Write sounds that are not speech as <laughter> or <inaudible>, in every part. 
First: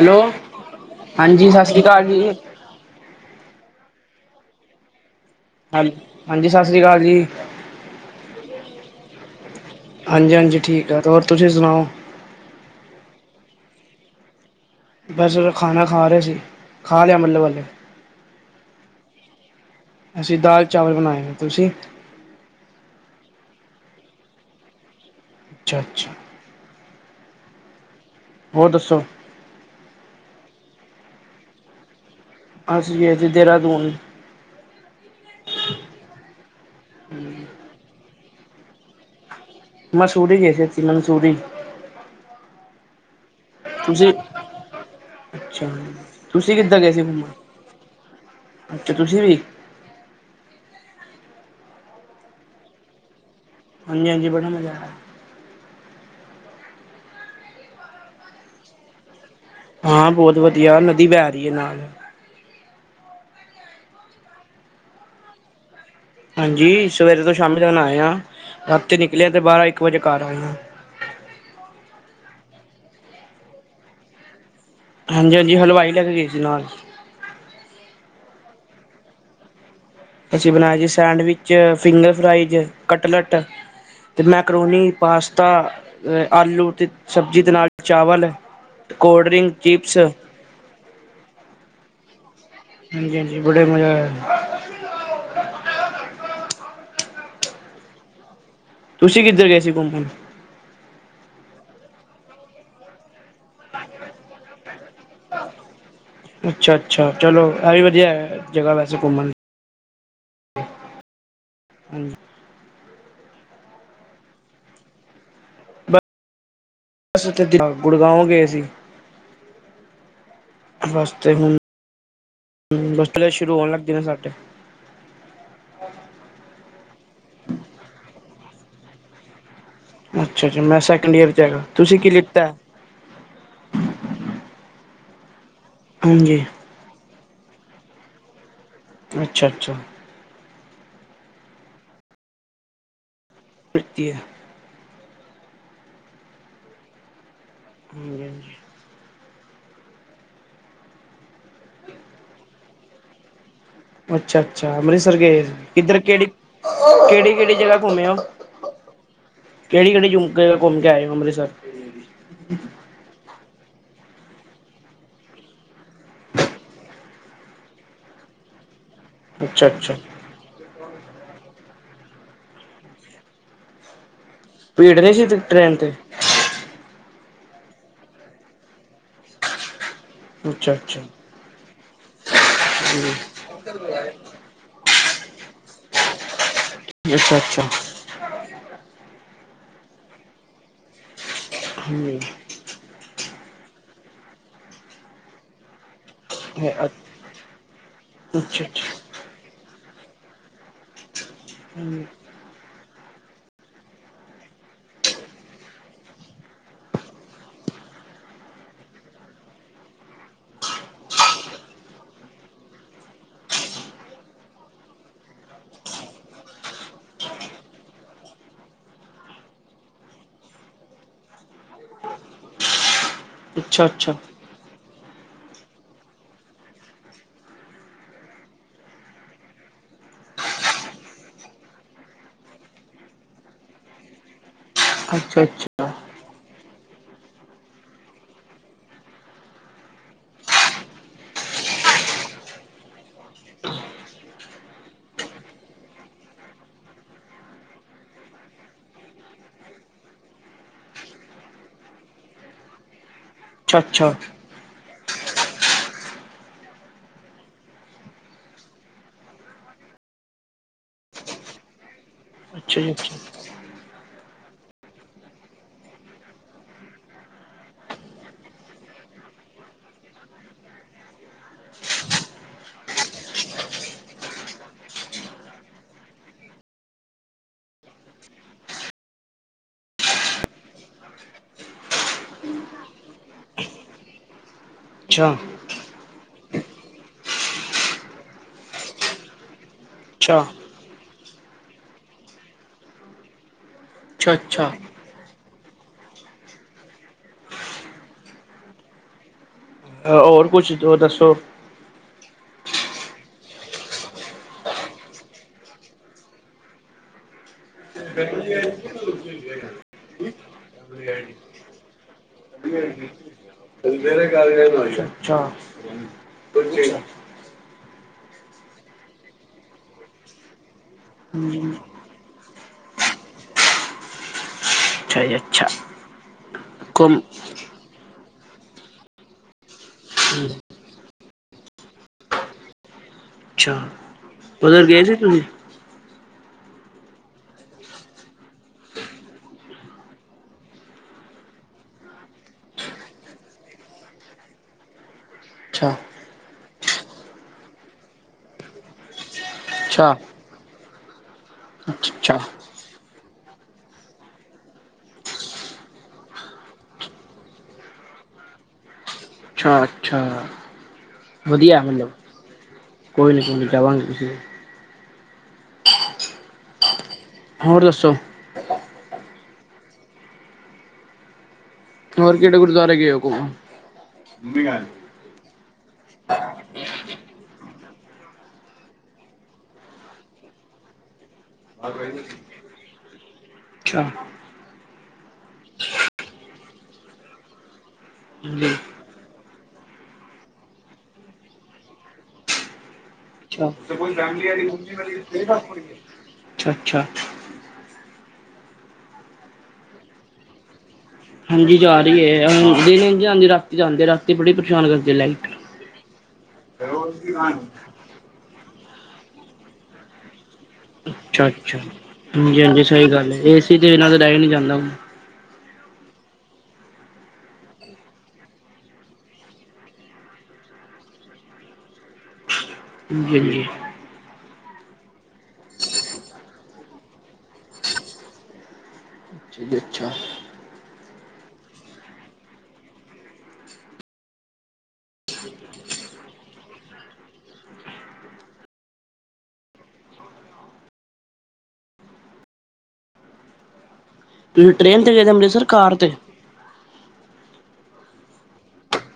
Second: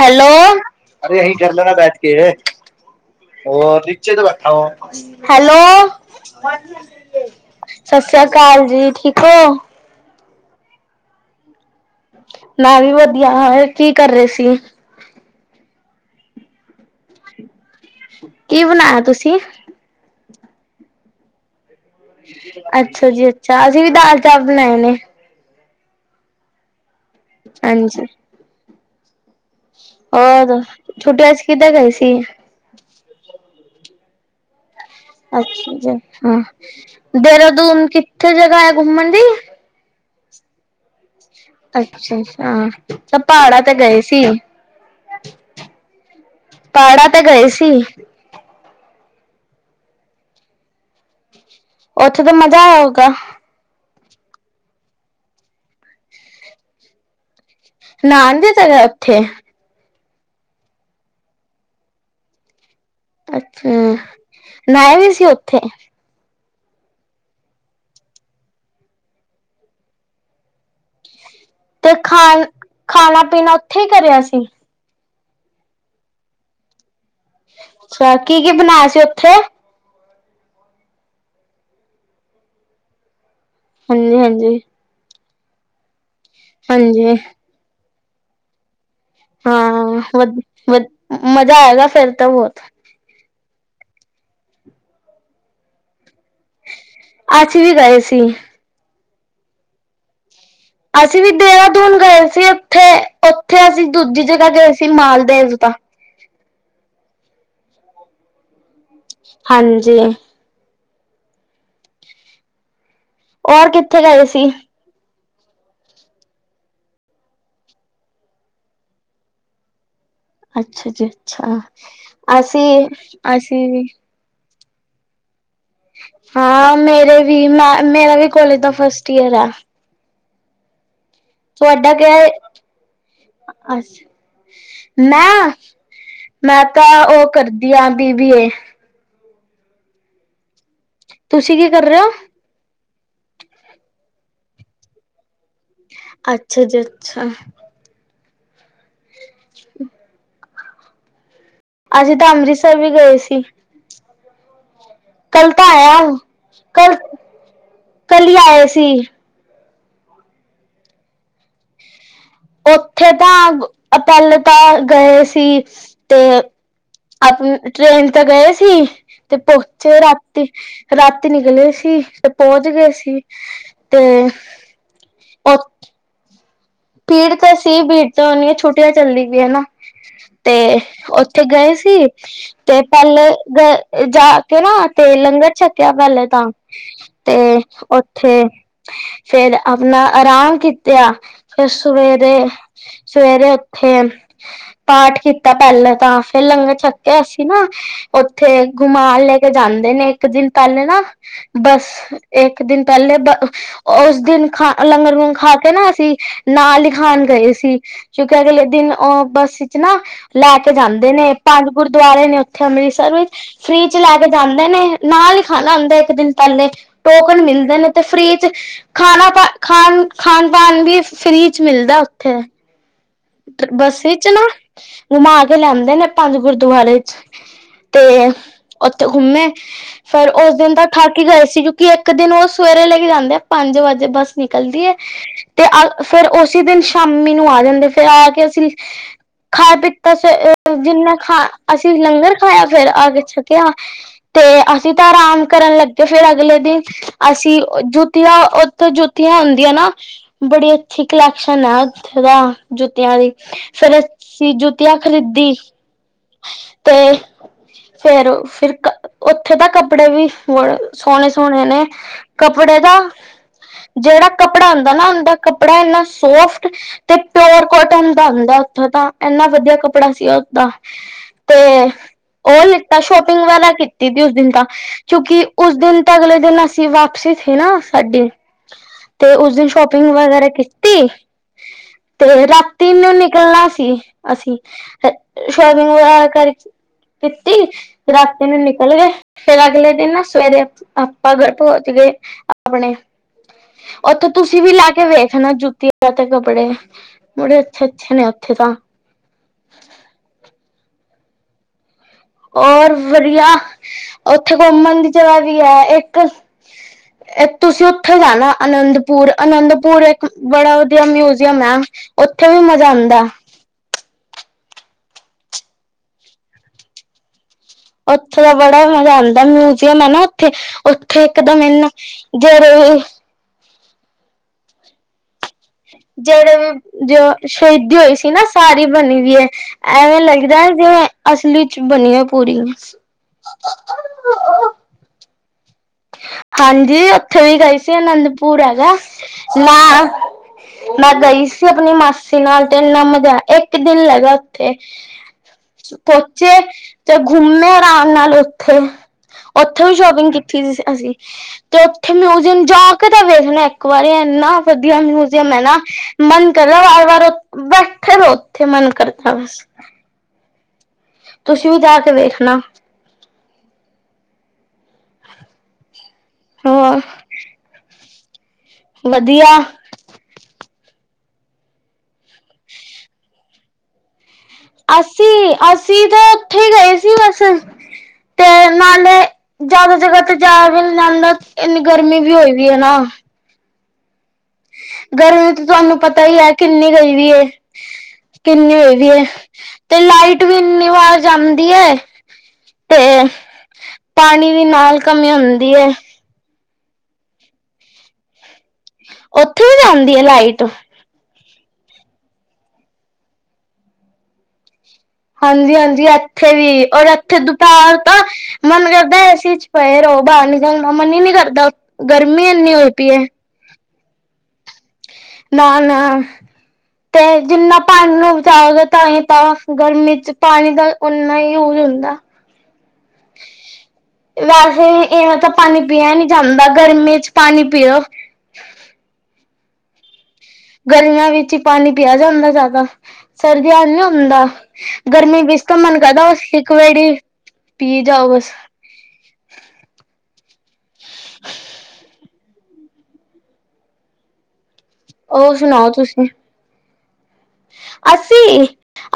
Hello, ਅਬੇ ਯਹੀਂ ਹਾਂਜੀ ਕਰ ਸਤਿ ਲੇ ਨਾ ਸ਼੍ਰੀ ਬੈਠ ਅਕਾਲ ਕੇ। ਜੀ <unintelligible> ਹੈਲੋ, ਹੈਲ ਹਾਂਜੀ ਸਤਿ ਸ਼੍ਰੀ ਅਕਾਲ ਜੀ ਸਤਿ ਸ਼੍ਰੀ ਅਕਾਲ ਜੀ, ਠੀਕ ਔ। ਅੰਜਨ ਜੀ ਠੀਕ ਆ, ਔਰ ਤੁਸੀਂ ਸੁਣਾਔ। ਮੈਂ ਵੀ ਵਧੀਆ, ਕੀ ਕਰ ਰਹੇ ਸੀ। ਬਸ ਖਾਣਾ ਖਾ ਰਹੇ ਸੀ, ਖਾ ਲਿਆ ਮਤਲਬ ਕੀ ਬਣਾਇਆ ਤੁਸੀਂ? ਅਸੀਂ ਦਾਲ ਚਾਵਲ ਬਣਾਏ ਨੇ, ਤੁਸੀਂ। ਅੱਛਾ ਜੀ ਅੱਛਾ, ਅਸੀਂ ਵੀ ਦਾਲ ਚਾਵਲ ਬਣਾਏ ਨੇ। ਅੱਛਾ ਅੱਛਾ ਹਾਂਜੀ ਹੋਰ ਦੱਸੋ ਔਰ ਛੁਟੀਆਂ ਸੀ ਕਿੱਧਰ ਗਏ ਸੀ। ਅਸੀਂ ਇਥੇ ਦੇਹਰਾਦੁਨ। ਅੱਛਾ ਦੇਹਰਾਦੁਨ ਕਿੱਥੇ ਜਗਾਹ ਹੈ, ਘੁੰਮਣ ਦੀ। ਮਸੂੂਰੀ ਹੈ ਜੈਸੀ ਨਸ। ਅੱਛਾ ਹਾਂ, ਤੇ ਪਹਾੜਾ ਤੇ ਗਏ ਤੁਸੀਂ ਸੀ। ਅੱਛਾ, ਤੁਸੀਂ ਕਿੱਥੇ ਗਏ ਸੀ ਪਹਾੜਾਂ ਤੇ ਘੁੰਮਣ, ਸੀ ਅੱਛਾ ਤੁਸੀਂ ਵੀ ਔਥੇ ਤੇ ਮਜਾ ਆਯਾ ਹੋਗਾ। ਹਾਂਜੀ ਹਾਂਜੀ ਬੜਾ ਮਜ਼ਾ ਆਯਾ। ਨਾਣ ਵੀ ਸਕਦਾ ਐਥੇ। ਆ ਬਹੁਤ ਵਧੀਆ, ਨਦੀ ਬਹਿ ਰਹੀ ਐ ਨਾਲ। ਐਥੇ, ਮੈਂ ਵੀ ਸੀ ਉਥੇ। ਹਾਂਜੀ ਸਵੇਰੇ ਤੋਂ ਸ਼ਾਮ ਤਕ ਨਹਾਏ ਆ, ਰਾਤੀ ਨਿਕਲੇ ਆਂ ਤੇ ਬਾਰਾਂ ਇੱਕ ਵਜੇ ਘਰ ਆਏ ਆਂ। ਹ <unintelligible> ਤੇ ਖਾ ਖਾਣਾ ਪੀਣਾ ਉੱਥੇ ਈ ਕਰਿਆ ਸੀ। ਹਾਂਜੀ ਹਾਂਜੀ, ਹਲਵਾਈ ਲੈ ਕੇ ਗਈ ਸੀ ਨਾਲ। ਅੱਛਾ, ਕੀ ਕੀ ਬਣਾਇਆ ਸੀ ਉੱਥੇ। ਅਸੀਂ ਬਣਾਏ ਜੀ ਸੈਂਡਵਿਚ, ਫਿੰਗਰ ਫਰਾਈਜ, ਕਟਲਟ ਹਾਂਜੀ ਤੇ ਹਾਂਜੀ ਮੈਕਰੋਨੀ, ਪਾਸਤਾ, ਆਲੂ, ਤੇ ਹਾਂਜੀ ਸਬਜ਼ੀ ਦੇ ਨਾਲ ਚਾਵਲ ਕੋਲਡ ਡਰਿੰਕ ਚਿਪਸ ਹਾਂਆਂਆਂ। ਵਧ ਵਧ। ਮਜ਼ਾ ਆਏਗਾ ਫੇਰ ਤਾਂ ਹੋਰ। ਹਾਂਜੀ-ਹਾਂਜੀ। ਬੜਾ ਮਜ਼ਾ ਆਯਾ। ਅਸੀ ਵੀ ਗਏ ਸੀ। ਤੁਸੀਂ ਕਿੱਧਰ ਗਏ ਸੀ ਘੁੰਪਣ? ਅਸੀਂ ਵੀ ਦੇਹਰਾਦੂਨ ਗਏ ਸੀ ਉੱਥੇ, ਉੱਥੇ ਅਸੀਂ ਦੂਜੀ ਜਗਾ ਗਏ ਸੀ। ਤੇ ਮਾਲ ਭੇਜ ਦਿਤਾ। ਅੱਛਾ-ਅੱਛਾ, ਚਲੋ ਇਹ ਵੀ ਵਧੀਆ ਹੈ ਜਗਾ ਵੈ ਹਾਂਜੀ। ਹੁਂ। ਹੋਰ ਕਿੱਥੇ ਗਏ ਸੀ? ਅਸੀਂ ਤੇ ਜੀ ਗੁੜਗਾਉਂ ਗਏ ਸੀ। ਅੱਛਾ ਜੀ ਬਸ ਤੇ ਹੁਣ ਅੱਛਾ ਅਸੀਂ ਮਸਲੇ ਸ਼ੁਰੂ ਅਸੀਂ ਹੋਣ ਵੀ ਲੱਗਦੇ ਨੇ ਸਾਡੇ। ਹਾਂ, ਮੇਰੇ ਵੀ। ਮੈਂ ਮੇਰਾ ਵੀ ਕੋਲੇਜ ਦਾ ਫਸਟ ਈਅਰ ਹੈ। ਅੱਛਾ-ਜੱਛਾ ਮੈਂ ਸੈਕ ਤੁਹਾਡਾ ਕਯਾ ਏ ਮੈਂ, ਹਾਂਜੀ ਮੈਂ ਤਾਂ ਉਹ ਕਰਦੀ ਆਂ, ਬੀਬੀਏ। ਅੱਛਾ-ਅੱਛਾ। ਤੁਸੀਂ ਕੀ ਕਰ ਰਹੇ ਹੋ। ਪ੍ਰੱਤੀਹ ਅੱਛਾ ਜੀ ਅੱਛਾ ਹਾਂਜੀ ਹਾਂਜੀ ਹੂ ਅਸੀਂ ਤਾਂ ਅੰਮ੍ਰਿਤਸਰ ਵੀ ਗਏ ਸੀ। ਅੱਛਾ-ਅੱਛਾ। ਅੱ ਅੰਮ੍ਰਿਤਸਰ ਗਏ ਕੱਲ ਸੀ? ਤਾਂ ਕਿੱਧਰ ਆਇਆ ਕਿਹੜੀ, ਕੱਲ ਕਿਹੜੀ-ਕਿਹੜੀ ਜਗਾ ਘੁੰਮੇ ਉਹ? ਕੱਲ ਹੀ ਆਏ ਸੀ ਕਿਹੜੀ-ਕਿਹੜੀ ਝੁਮਕੇ ਘੁੰਮਕੇ ਆਏ ਹੋ ਅੰਮ੍ਰਿਤਸਰ? ਉੱਥੇ ਤਾਂ ਪਹਿਲੇ ਤਾਂ ਗਏ ਸੀ ਤੇ ਆਪ ਟ੍ਰੇਨ ਤਾਂ ਗਏ ਸੀ ਤੇ ਅੱਛਾ ਅੱਛਾ ਪਹਂਚੇ ਰਾਤੀ। ਰਾਤੀ ਨਿਕਲੇ ਸੀ ਤੇ ਪਹੁੰਚ ਗਏ ਸੀ। ਤੇ ਪੀੜ ਨਈ ਸੀੇ ਤ ਟ੍ਰੈਨ ਤੇ? ਭੀੜ ਤੇ ਸੀ। ਭੀੜ ਤਾਂ ਹੋਨੀ ਏ। ਛੁੱਟੀਆਂ ਚੱਲਦੀ ਪਈ ਏ ਨਾ। <inaudible> ਤੇ ਅੱਛਾ ਉੱਥੇ ਗਏ ਸੀ। ਤੇ ਅੱਛਾ ਪਹਿਲੇ ਗ ਜਾ ਕੇ ਨਾ ਤੇ ਲੰਗਰ ਛੱਕਿਆ ਪਹਿਲੇ ਤਾਂ। ਅੱਛਾ ਤੇ ਅੱਛਾ ਉੱਥੇ ਫੇਰ ਆਪਣਾ ਆਰਾਮ ਕੀਤਾ। ਫਿਰ ਸਵੇਰੇ-ਸਵੇਰੇ ਫੇਰ ਪਾਠ ਕੀਤਾ ਪਹਿਲਾਂ ਤਾਂ। ਫੇਰ ਲੰਗਰ ਛੱਕ ਕੇ ਅਸੀਂ ਨਾ ਉੱਥੇ ਘੁਮਾਣ ਲੈ ਕੇ ਜਾਂਦੇ ਨੇ ਇੱਕ ਦਿਨ ਪਹਿਲੇ ਨਾ। ਬਸ ਇੱਕ ਦਿਨ ਪਹਿਲੇ ਤਾਂ ਉਸ ਦਿਨ ਖਾ ਲੰਗਰ-ਲੁਂਗਰ ਖਾ ਕੇ ਨਾ ਅਸੀਂ ਨਾਂ ਲਿਖਾਉਣ ਗਏ ਸੀ ਕਿਉਂਕਿ ਅਗਲੇ ਦਿਨ ਉਹ ਬੱਸ ਵਿੱਚ ਨਾ ਲੈ ਕੇ ਜਾਂਦੇ ਨੇ। ਪੰਜ ਗੁਰਦੁਆਰੇ ਨੇ ਉੱਥੇ ਅੰਮ੍ਰਿਤਸਰ ਵਿੱਚ ਫ੍ਰਰੀ ਚ ਲੈ ਕੇ ਜਾਂਦੇ ਨੇ। ਨਾਂ ਲਿਖਾਣਾ ਹੁੰਦਾ ਇੱਕ ਦਿਨ ਪ ਲੇ। ਟੋਕਨ ਮਿਲਦੇ ਨੇ। ਤੇ ਫ੍ਰੀ ਚ ਖਾਣਾ ਪਾ ਖਾਣ-ਪਾਣ ਵੀ ਫਰੀ ਚ ਮਿਲਦਾ ਉੱਥੇ। ਤੇ ਅੱਛਾ ਅੱਛਾ ਬੱਸ ਅੱਛਾ ਚ ਨਾ, ਘੁਮਾ ਕੇ ਲੈਂਦੇ ਨੇ ਪੰਜ ਗੁਰਦੁਆਰੇ ਚ। ਤੇ ਉੱਥੇ ਘੁੰਮੇ। ਫੇਿਰ ਉਸ ਦਿਨ ਤਾਂ ਥਕ ਈ ਗਏ ਸੀ ਕਿਉਂਕਿ ਇੱਕ ਦਿਨ ਉਹ ਸਵੇ ਰੇ ਲੈ ਕੇ ਜਾਂਦੇ ਆ ਪੰਜ ਵਜੇ ਬੱਸ ਨਿਕਲਦੀ ਹੈ। ਅੱਛਾ-ਅੱਛਾ। ਫੇਿਰ ਉਸੇ ਦਿਨ ਸ਼ਾਮੀ ਨੂੰ ਆ ਜਾਂਦੇ। ਫੇਿਰ ਆ ਕੇ ਅਸੀਂ ਖਾ ਪੀਤਾ ਸੇ ਜਿੰਨਾ ਖਾ ਅਸੀਂ ਲੰਗਰ ਖਾਇਆ ਫੇਿਰ ਆ ਕੇ ਛਕਿਆ- ਤੇ ਅਸੀਂ ਤਾਂ ਆਰਾਮ ਕਰਨ ਲੱਗੇ ਫੇਰ ਅਗਲੇ ਦਿਨ ਅਸੀਂ ਜੁੱਤੀਆਂ ਉੱਥੇ ਜੁੱਤੀਆਂ ਹੁੰਦੀ ਆ ਨਾ, ਬੜੀ ਅੱਛੀ ਕਲੈਕਸ਼ਨ ਹੈ ਉੱਥੇ ਤਾਂ। ਜੁੱਤੀਆਂ ਦੀ, ਫੇਰ ਅਸੀਂ ਜੁੱਤੀਆਂ ਖਰੀਦੀ, ਤੇ ਫੇਰ ਫਿਰ ਉੱਥੇ ਤਾਂ ਕੱਪੜੇ ਵੀ ਸੋਹਣੇ-ਸੋਹਣੇ ਨੇ। ਕੱਪੜੇ ਅੱਛਾ ਜੀ ਦਾ, ਜਿਹੜਾ ਕੱਪੜਾ ਹੁੰਦਾ ਨਾ ਉਂਦਾ ਕੱਪੜਾ ਇੰਨਾ ਸੋਫਟ ਤੇ ਪਿਓਰ ਕੋਟਨ ਦਾ ਹੁੰਦਾ ਉੱਥੋਂ ਦਾ ਇੰਨਾ ਵਧੀਆ ਕੱਪੜਾ ਸੀ ਉਸ ਦਾ ਤੇ ਉਹ ਲਿੱਤਾ ਸ਼ੋਪਿੰਗ ਵਾਲਾ ਕੀਤੀ ਸੀ ਉਸ ਦਿਨ ਤਾਂ ਕਿਉਂਕਿ ਉਸ ਦਿਨ ਤਾਂ ਅਗਲੇ ਦਿਨ ਅਸੀਂ ਵਾਪਸੀ ਸੀ ਨਾ ਸਾਡੀ, ਤੇ ਉਸ ਦਿਨ ਸ਼ੋਪਿੰਗ ਵਗੈਰਾ ਕੀਤੀ ਤੇ ਰਾਤੀ ਨੂੰ ਨਿਕਲਣਾ ਸੀ ਅਸੀਂ, ਅੱਛਾ ਸ਼ੋਪਿੰਗ ਵਗੈਰਾ ਕਰ ਕੀਤੀ ਰਾਤੀ ਨੂੰ ਨਿਕਲ ਗਏ ਫੇਰ ਅਗਲੇ ਦਿਨ ਨਾ ਅੱਛਾ ਸਵੇਰੇ ਭਗੜ ਪਹੁੰਚ ਗਏ ਆਪਣੇ। ਉੱਥੇ ਅੱਛਾ ਤੁਸੀਂ ਅੱਛਾ ਵੀ ਲਾ ਕੇ ਵੇਖਣਾ ਜੁ ਦੀਪਾ ਤੇ ਕਪੜੇ, ਬੜੇ ਅਛੇ-ਅੱਛੇ ਨੇ ਉੱਥੇ ਤਾਂ। ਹੋਰ ਕੁਛ ਤੋ ਦੱਸੋ। ਹੋਰ ਵਧੀਆ, ਉੱਥੇ ਘੁੰਮਣ ਦੀ ਜਗ੍ਹਾ ਵੀ ਹੈ ਇੱਕ। ਤੁਸੀਂ ਉੱਥੇ ਅੱਛਾ ਜਾਣਾ ਅੱਛਾ ਅਨੰਦਪੁਰ ਅਨੰਦਪੁਰ ਇੱਕ ਬੜਾ ਵਧੀਆ ਮਿਊਜ਼ੀਅਮ ਐ। ਉੱਥੇ ਵੀ ਮਜ਼ਾ ਆਂਦਾ। <unintelligible> ਅੱਛਾ। ਉੱਥੇ ਦਾ ਬੜਾ ਮਜ਼ਾ ਆਉਂਦਾ ਮਿਊਜ਼ੀਅਮ ਹੈ ਨਾ ਉੱਥੇ। ਉੱਥੇ ਇੱਕਦਮ ਇਹਨਾ ਜੋ ਰੋ ਏ ਜੀ ਅੱਛਾ ਜਿਹੜੇ ਵੀ ਜੇ ਕਮ ਸਹੀਦ ਹੋਈ ਸੀ ਨਾ ਸਾਰੀ ਬਣੀ ਵੀਈ ਏ। ਐਵੇਂ ਲੱਗਦਾ ਜਿਵੇਂ ਅਸਲੀ ਚ ਬਣੀ ਹੈ ਪੂਰੀ। ਅੱਛਾ। ਉਧਰ ਗਏ ਸੀ ਤੁਸੀਂ ਹਾਂਜੀ ਉੱਥੇ ਵੀ ਗਏ ਸੀ ਅਨੰਦਪੁਰ ਹੈਗਾ, ਮੈਂ ਮੈਂ ਗਈ ਸੀ ਆਪਣੀ ਮਾਸੀ ਨਾਲ ਤੇ ਨਮਦ ਇੱਕ ਦਿਨ ਲਗਾ ਉੱਥੇ। ਅੱਛਾ ਪਹੁੰਚੇ ਤੇ ਘੁੰਮੇ ਆਰਾਮ ਨਾਲ ਉੱਥੇ। ਉੱਥੇ ਵੀ ਅੱਛਾ ਸ਼ੋਪਿੰਗ ਕੀਤੀ ਸੀ ਅਸੀਂ, ਤੇ ਉੱਥੇ ਅੱਛਾ ਮਿਊਜ਼ੀਅਮ ਜਾ ਕਿਤੇ ਵੇਖਣਾ ਇੱਕ ਵਾਰੀ ਇਨਾ ਵਧੀਆ ਮਿਊਜ਼ੀਅਮ ਹੈ ਨਾ ਮਨ ਕਰਦਾ ਵਾਰ-ਵਾਰ ਫੇਰ ਉੱਥੇ ਮਨ ਕਰ ਅੱਛਾ-ਅੱਛਾ ਤੁਸੀਂ ਵੀ ਵਧੀਆ ਜਾ ਮਤਲਬ, ਕੇ ਵੇਖਣਾ ਕੋਈ ਨਾ ਜਾਵਾਂਗੇ ਕਿਸੀ ਦਿਨ। ਹੋਰ ਹੋਰ ਦੱਸੋ? ਵਧੀਆ। ਹੋਰ ਕਿਹੜੇ ਗੁਰਦੁਆਰੇ ਗਏ ਓ ਘੁੰਮਣ? ਅਸੀਂ ਅਸੀਂ ਤਾਂ ਉੱਥੇ ਈ ਗਏ ਸੀ ਬਸ ਤੇ ਨਾਲੇ ਜ਼ਿਆਦਾ ਜਗ੍ਹਾ ਤੇ ਜਾ ਵੀ ਨੀ ਜਾਂਦਾ ਇੰਨੀ ਗਰਮੀ ਵੀ ਹੋਈ ਵੀ ਏ ਨਾ। ਅੱਛਾ। ਗਰਮੀ ਤੇ ਤੁਹਾਨੂੰ ਪਤਾ ਹੀ ਹੈ ਕਿੰਨੀ ਗਈ ਵੀ ਏ, ਜੀ ਕਿੰਨੀ ਹੋਈ ਵੀ ਹੈ। ਤੇ ਲਾਈਟ ਵੀ ਇੰਨੀ ਵਾਰ ਜਾਂਦੀ ਏ। ਅੱਛਾ, ਕਮੀ ਹੁੰਦੀ ਹੈ ਅੱਛਾ-ਅੱਛਾ। ਉੱਥੇ ਵੀ ਜਾਂਦੀ ਆ ਲਾਈਟ? ਹਾਂਜੀ ਜਾ ਰਹੀ ਹੈ ਦਿਨੇ ਨਹੀ ਜਾਂਦੀ ਰਾਤੀ ਜਾਂਦੇ ਰਾਤੀ ਬੜੀ ਪਰੇਸ਼ਾਨ ਕਰਦੇ। ਹਾਂਜੀ-ਹਾਂਜੀ ਇੱਥੇ ਵੀ ਔਰ ਇੱਥੇ ਦੁਪਹਿਰ ਤਾਂ ਮਨ ਕਰਦਾ ਏ ਸੀ 'ਚ ਪਏ ਰਹੋ ਬਾਹਰ ਨਿਕਲਣ ਦਾ ਮਨ ਹੀ ਨੀ ਅੱਛਾ ਕਰਦਾ ਅੱਛਾ ਗਰਮੀ ਇੰਨੀ ਹੋਈ ਪਈ ਏ। ਕਿਸੇ ਚੀਜ਼ ਨਾਲ ਡਹਿ ਹੀ ਨੀ ਜਾਂਦਾ ਹੋਊ। ਨਾ-ਨਾ ਤੇ ਜਿੰਨਾ ਪਾਣੀ ਨੂੰ ਬਚਾਵਾਗੇ ਤਾਂ ਹੀ ਤਾਂ ਗਰਮੀ 'ਚ ਪਾਣੀ ਦਾ ਉਹਨਾਂ ਹੀ ਯੂਜ ਹੁੰਦਾ। <unintelligible> ਵੈਸੇ, ਵੀ ਇਵੇਂ ਤਾਂ ਪਾਣੀ ਪੀਆ ਨੀ ਜਾਂਦਾ। ਗਰਮੀ ਚ ਪਾਣੀ ਪੀਓ। ਜੀ, ਅੱਛਾ। ਗਰਮੀਆਂ ਵਿੱਚ ਹੀ ਪਾਣੀ ਪਿਆ ਜਾਂਦਾ ਜ਼ਿਆਦਾ, ਸਰਦੀਆਂ ਚ ਨੀ ਹੁੰਦਾ। ਗਰਮੀ ਵਿੱਚ ਇਸ ਤੋਂ ਮਨ ਕਰਦਾ ਬਸ ਇੱਕ ਵੇਰੀ ਪੀ ਜਾਓ, ਬਸ <inaudible> ਹ <unintelligible> ਤੁਸੀਂ ਟ੍ਰੇਨ ਤੇ ਗਏ ਸੀ, ਉਹ ਅੰਮ੍ਰਿਤਸਰ ਸੁਣਾਓ ਕਾਰ ਤੇ? ਤੁਸੀਂ ਅਸੀਂ,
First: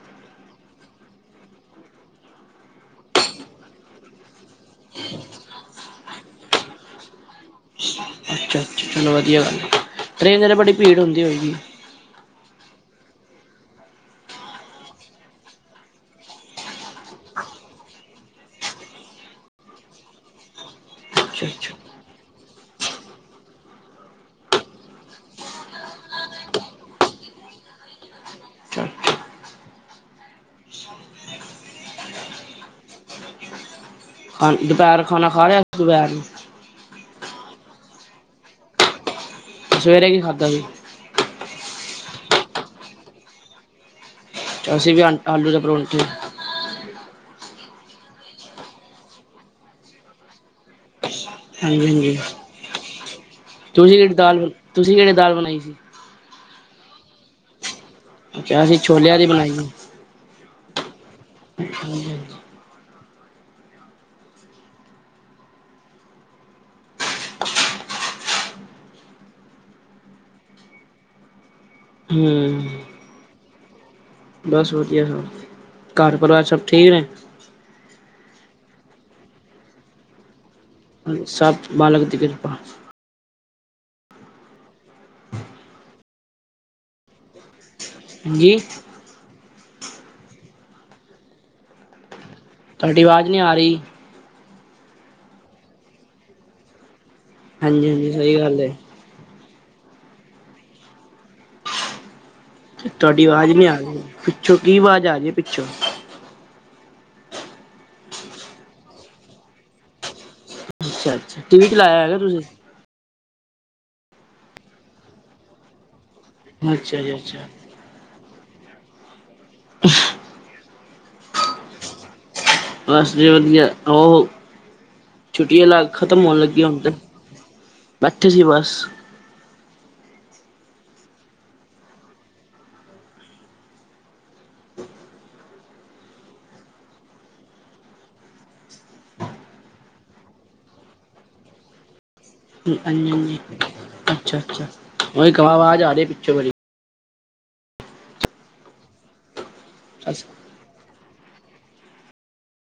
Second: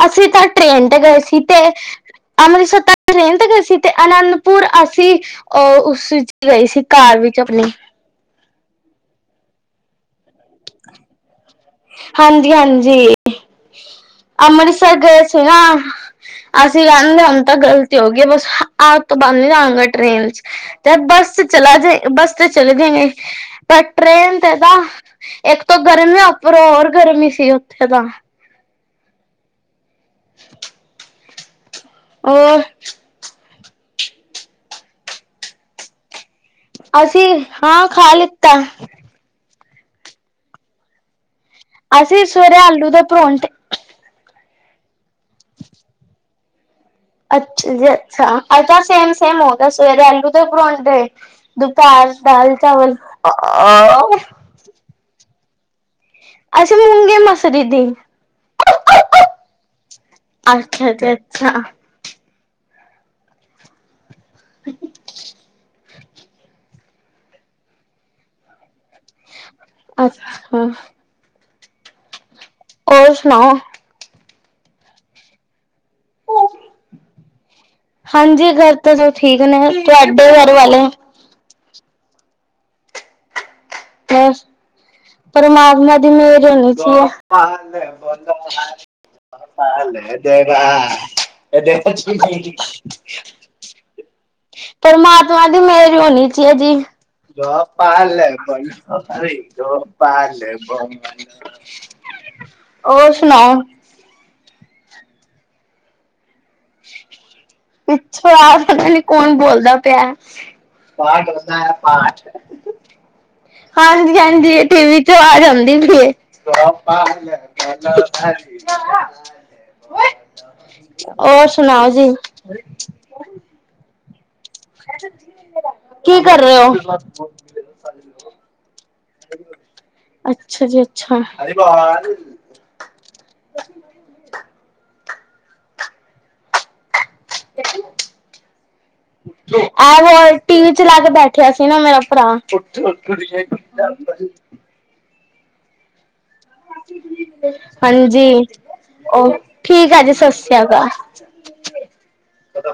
ਅਸੀਂ ਤਾਂ ਟ੍ਰੇਨ ਤੇ ਗਏ ਸੀ ਤੇ ਅੰਮ੍ਰਿਤਸਰ ਤਕ ਟ੍ਰੇਨ ਤੇ ਗਏ ਸੀ। ਤੇ ਅਨੰਦਪੁਰ ਅਸੀਂ ਅ ਉਸ ਵਿੱਚ ਗਏ ਸੀ ਕਾਰ। ਵਿੱਚ ਆਪਣੀ ਅੱਛਾ, ਅੱਛਾ ਚਲੋ ਵਧੀਆ ਗੱਲ ਹੈ। ਟ੍ਰਰੇਨ ਚ ਬੜੀ ਭੀੜ ਹੁੰਦੀ ਹੋਏਗੀ। ਹਾਂਜੀ- ਹਾਂਜੀ। ਅੰਮ੍ਰਿਤਸਰ ਗਏ ਸੀ ਨਾ, ਅਸੀਂ ਕਹਿੰਦੇ ਹੁਣ ਤਾਂ ਗ਼ਲਤੀ ਹੋ ਗਈ, ਬਸ ਅੱਜ ਤੋਂ ਬਾਦ ਨੀ ਜਾਵਾਂਗੇ ਟ੍ਰੇਨ ਚ, 'ਤੇ ਬੱਸ ਤੇ ਅੱਛਾ ਅੱਛਾ ਚਲਾ ਜਾਈ, ਬੱਸ ਤੇ ਚਲੇ ਜਾਗੇ, ਪਰ ਟ੍ਰੇਨ ਤੇ, ਤਾਂ ਇੱਕ ਤੋਂ ਗਰਮੀ ਉੱਪਰੋਂ ਹੋਰ ਗਰਮੀ ਸੀ। ਉੱਥੇ ਤਾਂ ਅੱਛਾ <inaudible> ਹੋਰ? ਖਾਨ ਦੁਪਹਿਰ ਖਾਣਾ ਖਾ ਲਿਆ ਦੁਪਹਿਰ? ਅਸੀਂ, ਹਾਂ ਖਾ ਲਿੱਤਾ। ਸਵੇਰੇ ਕੀ ਖਾਧਾ ਸੀ? ਅਸੀਂ ਸਵੇਰੇ ਆਲੂ ਦੇ ਪਰੌਂਠੇ। ਅਸੀਂ ਵੀ ਆਲੂ ਦੇ ਪਰੌਂਠੇ। ਅੱਛਾ ਜੀ, ਅੱਛਾ, ਅੱਜ ਤਾਂ ਸੇਮ -ਸੇਮ ਹੋਗਿਆ ਸਵੇਰੇ ਆਲੂ ਦੇ ਪਰੋਂਠੇ ਹਾਂਜੀ ਦੁਪਹਿਰ, ਹਾਂਜੀ ਦਾਲ -ਚਾਵਲ ਤੁਸੀਂ ਕਿਹੜੀ ਆ- ਦਾਲ ਤੁਸੀਂ <unintelligible> ਅਸੀਂ, ਮੂੰਗੀ ਮਸਰੀ ਦੀ ਅੱਛਾ, ਅਸੀਂ ਛੋਲਿਆਂ ਦੀ ਬਣਾਈ ਆ। ਅੱਛ- ਅੱਛਾ। <unintelligible> <inaudible> ਅੱਛਾਂ <unintelligible> ਹਮ ਹੋਰ ਸੁਣਾਓ। ਬਸ ਵਧੀਆ। ਸਭ ਘਰ ਪਰਿਵਾਰ ਸਭ ਠੀਕ ਨੇ? ਹਾਂਜੀ ਘਰ, ਤਾਂ ਜੋ ਠੀਕ ਨੇ, ਤੁਹਾਡੇ ਘਰ? ਵਾਲੇ ਸਭ, ਮਾਲਕ ਦੀ ਕਿਰਪਾ। ਖੈਰ, ਪਰਮਾਤਮਾ ਦੀ ਮਿਹਰ ਹੋਣੀ ਚਾਹੀਦੀ ਜੀ <unintelligible> ਤੁਹਾਡੀ ਆਵਾਜ਼ ਨਹੀਂ ਆ ਰਹੀ। ਪਰਮਾਤਮਾ, ਦੀ ਮੇਹਰ ਹੋਣੀ ਚਾਹੀਦੀ। ਹਾਂਜੀ ਹਾਂਜੀ ਗੋਪਾਲ ਸਹੀ ਗੱਲ ਹੈ ਗੋਪਾਲ, ਗੋਬਿੰਦ। ਤੁਹਾਡੀ ਆਵਾਜ਼ ਨੀ ਆ ਰਹੀ। ਪਿੱਛੋਂ ਕੀ ਆਵਾਜ਼ ਆ ਰਹੀ ਹੈ? ਪਿੱਛੋਂ ਪਿੱਛੋਂ, ਆ ਪਤਾ ਨੀ ਕੌਣ ਬੋਲਦਾ ਪਿਆ। ਅੱਛਾ ਪਾਠ ਅੱਛਾ ਟੀ ਹੁੰਦਾ, ਵੀ ਚਲਾਇਆ ਹੈਗਾ ਪਾਠ। ਤੁਸੀਂ ਹਾਂਜੀ -ਹਾਂਜੀ, ਟੀਵੀ ਚੋਂ ਵਾਜ ਆਂਦੀ ਪੀ ਏ। ਅੱਛਾ ਜੀ ਅੱਛਾ <unintelligible> <unintelligible> ਓਰ ਸੁਣਾਓ ਜੀ। ਬਸ ਜੀ ਵਧੀਆ, ਉਹ ਛੁੱਟੀਆਂ ਲ ਕੀ ਖਤਮ ਹੋਣ ਕਰ ਰਹੇ ਲੱਗੀਆਂ ਹੁਣ ਤੇ ਓ? ਬੈਠੇ ਸੀ ਬਸ <inaudible> ਅੱਛਾ ਜੀ ਅੱਛਾ ਆ ਹੋਰ ਟੀ ਵੀ ਚ ਲਾ ਕੇ ਬੈਠਿਆ ਸੀ ਨਾ ਮੇਰਾ <inaudible> ਭਰਾ ਹਾਂਜੀ ਹਾਂਜੀ ਅੱਛਾ ਅੱਛਾ ਕ ਆਵਾਜ਼ ਆਰੀ ਏ ਪਿੱਛੋ ਹਾਂਜੀ ਠੀਕ ਆ ਜੀ ਸਸਿ ਸ੍ਰੀ ਕਾਲ। ਪਤਾ <unintelligible>